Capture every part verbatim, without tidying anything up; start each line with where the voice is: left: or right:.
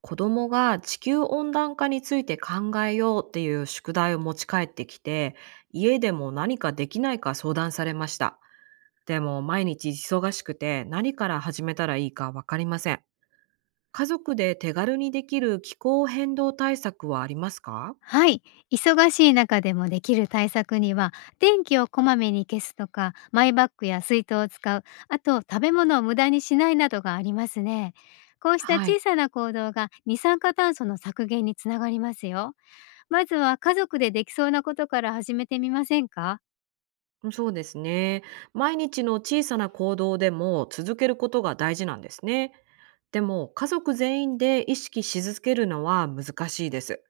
right: 子供が地球温暖化について考えようっていう宿題を持ち帰ってきて、家でも何かできないか相談されました。でも毎日忙しくて何から始めたらいいかわかりません。家族で手軽にできる気候変動対策はありますか？
left: はい。忙しい中でもできる対策には、電気をこまめに消すとか、マイバッグや水筒を使う、あと食べ物を無駄にしないなどがありますね。こうした
right: はい。
left: 小さな行動が二酸化炭素の削減につながりますよ。まずは家族でできそうなことから始めてみませんか？
right: そうですね。毎日の小さな行動でも続けることが大事なんですね。でも家族全員で意識し続けるのは難しいです。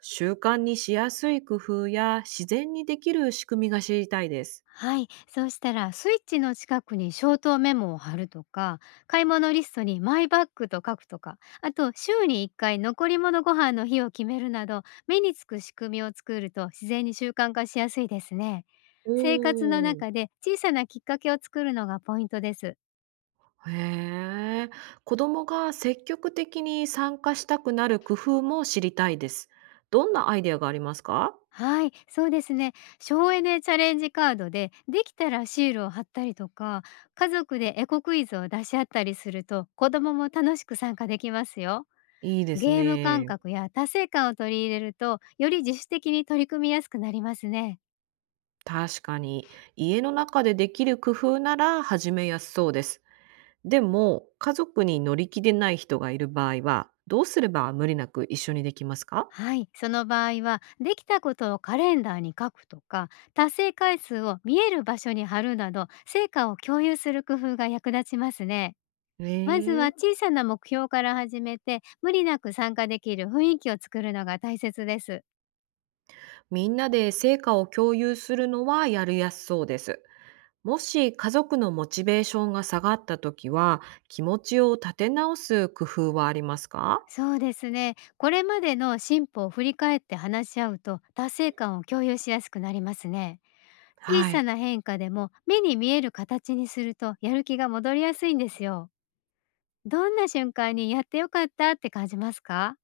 right: 習慣にしやすい工夫や自然にできる仕組みが知りたいです。
left: はい、そうしたらスイッチの近くにショートメモを貼るとか、買い物リストにマイバッグと書くとか、あと週にいっかい残り物ご飯の日を決めるなど、目につく仕組みを作ると自然に習慣化しやすいですね。
right: お
left: 生活の
right: ー。
left: 中で小さなきっかけを作るのがポイントです。
right: へえ、子供が積極的に参加したくなる工夫も知りたいです。どんなアイデアがありますか？
left: はい、そうですね。省エネチャレンジカードでできたらシールを貼ったりとか、家族でエコクイズを出し合ったりすると子供も楽しく参加できますよ。
right: いいです
left: ゲーム感
right: ね。
left: 覚や達成感を取り入れると、より自主的に取り組みやすくなりますね。
right: 確かに、家の中でできる工夫なら始めやすそうです。でも、家族に乗り気でない人がいる場合は、どうすれば無理なく一緒にできますか？
left: はい、その場合はできたことをカレンダーに書くとか、達成回数を見える場所に貼るなど、成果を共有する工夫が役立ちますね。まずは
right: ええ。
left: 小さな目標から始めて、無理なく参加できる雰囲気を作るのが大切です。
right: みんなで成果を共有するのはやりやすそうです。もし家族のモチベーションが下がった時は、気持ちを立て直す工夫はありますか？
left: そうですね。これまでの進歩を振り返って話し合うと、達成感を共有しやすくなりますね。小
right: は
left: さ
right: い。
left: な変化でも目に見える形にすると、やる気が戻りやすいんですよ。どんな瞬間にやってよかったって感じますか？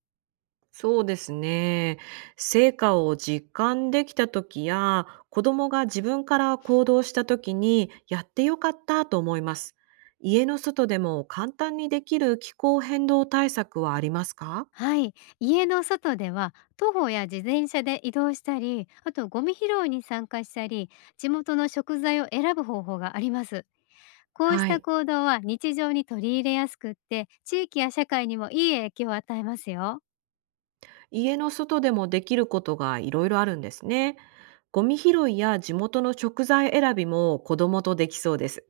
right: そうですね。成果を実感できた時や、子供が自分から行動した時に、やってよかったと思います。家の外でも簡単にできる気候変動対策はありますか？
left: はい。家の外では徒歩や自転車で移動したり、あとゴミ拾いに参加したり、地元の食材を選ぶ方法があります。こうし
right: は
left: た
right: い。
left: 行動は日常に取り入れやすくって、地域や社会にもいい影響を与えますよ。
right: 家の外でもできることがいろいろあるんですね。ゴミ拾いや地元の食材選びも子供とできそうです。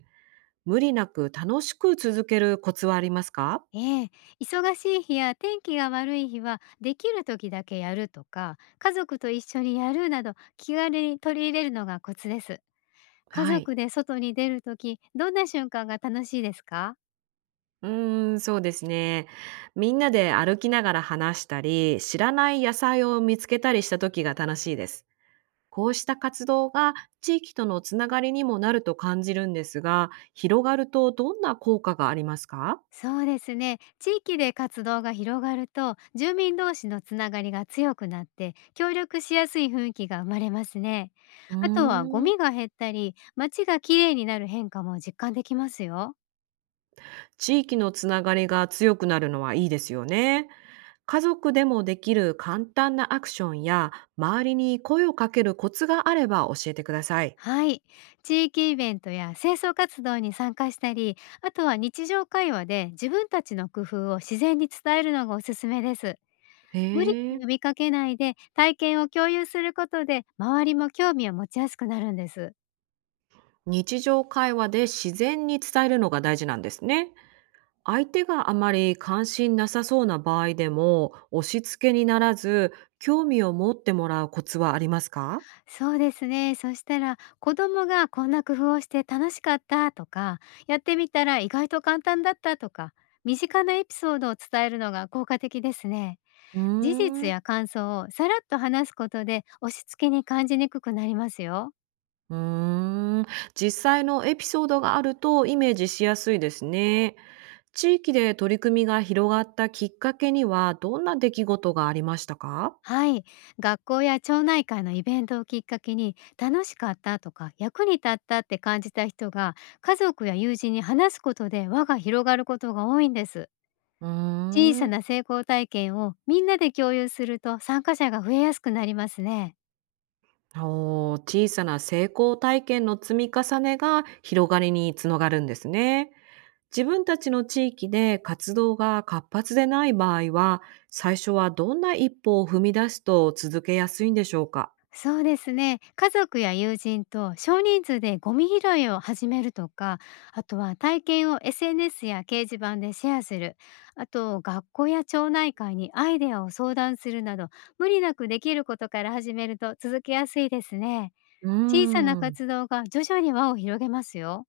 right: 無理なく楽しく続けるコツはありますか？
left: ええ、忙しい日や天気が悪い日はできる時だけやるとか、家族と一緒にやるなど、気軽に取り入れるのがコツです。家
right: はい。
left: 族で外に出る時、どんな瞬間が楽しいですか？
right: うーん、そうですね。みんなで歩きながら話したり、知らない野菜を見つけたりした時が楽しいです。こうした活動が地域とのつながりにもなると感じるんですが、広がるとどんな効果がありますか？
left: そうですね、地域で活動が広がると、住民同士のつながりが強くなって、協力しやすい雰囲気が生まれますね。
right: うー
left: あとはゴ
right: ん。
left: ミが減ったり、街がきれいになる変化も実感できますよ。
right: 地域のつながりが強くなるのはいいですよね。家族でもできる簡単なアクションや、周りに声をかけるコツがあれば教えてください。
left: はい。地域イベントや清掃活動に参加したり、あとは日常会話で自分たちの工夫を自然に伝えるのがおすすめです。
right: へ
left: 無理
right: え。
left: に呼びかけないで体験を共有することで、周りも興味を持ちやすくなるんです。
right: 日常会話で自然に伝えるのが大事なんですね。相手があまり関心なさそうな場合でも、押し付けにならず、興味を持ってもらうコツはありますか？
left: そうですね。そしたら、子供がこんな工夫をして楽しかったとか、やってみたら意外と簡単だったとか、身近なエピソードを伝えるのが効果的ですね。
right: う
left: 事
right: ー
left: 実
right: ん。
left: や感想をさらっと話すことで、押し付けに感じにくくなりますよ。
right: うーん。実際のエピソードがあるとイメージしやすいですね。地域で取り組みが広がったきっかけにはどんな出来事がありましたか？
left: はい。学校や町内会のイベントをきっかけに、楽しかったとか役に立ったって感じた人が家族や友人に話すことで、輪が広がることが多いんです。
right: うー
left: 小さ
right: ん。
left: な成功体験をみんなで共有すると、参加者が増えやすくなりますね。
right: おー、小さな成功体験の積み重ねが広がりにつながるんですね。自分たちの地域で活動が活発でない場合は、最初はどんな一歩を踏み出すと続けやすいんでしょうか？
left: そうですね。家族や友人と少人数でゴミ拾いを始めるとか、あとは体験を エスエヌエス や掲示板でシェアする、あと学校や町内会にアイデアを相談するなど、無理なくできることから始めると続けやすいですね。
right: うー
left: 小さな
right: ん。
left: 活動が徐々に輪を広げますよ。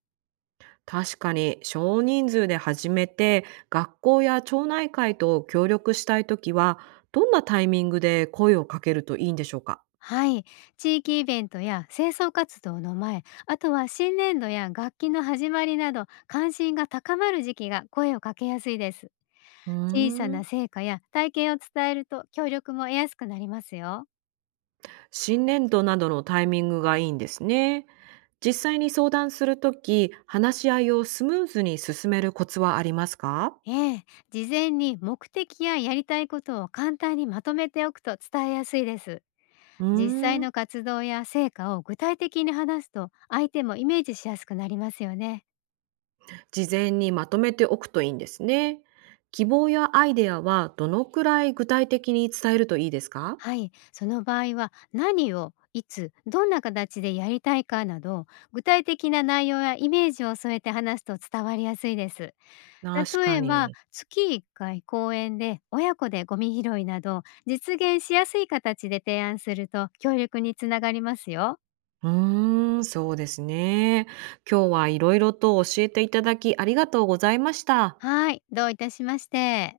right: 確かに、少人数で始めて学校や町内会と協力したいときはどんなタイミングで声をかけるといいんでしょうか？
left: はい。地域イベントや清掃活動の前、あとは新年度や楽器の始まりなど、関心が高まる時期が声をかけやすいです。
right: うー
left: 小さ
right: ん。
left: な成果や体験を伝えると、協力も得やすくなりますよ。
right: 新年度などのタイミングがいいんですね。実際に相談するとき話し合いをスムーズに進めるコツはありますか？
left: ええ、事前に目的ややりたいことを簡単にまとめておくと伝えやすいです。
right: うー
left: 実際
right: ん。
left: の活動や成果を具体的に話すと、相手もイメージしやすくなりますよね。
right: 事前にまとめておくといいんですね。希望やアイデアはどのくらい具体的に伝えるといいですか？
left: はい、その場合は何をいつどんな形でやりたいかなど、具体的な内容やイメージを添えて話すと伝わりやすいです。
right: 確
left: 例
right: か
left: えば、
right: に。
left: 月いっかい公園で親子でゴミ拾いなど、実現しやすい形で提案すると協力につながりますよ。
right: うーん、そうですね。今日はいろいろと教えていただきありがとうございました。
left: はい、どういたしまして。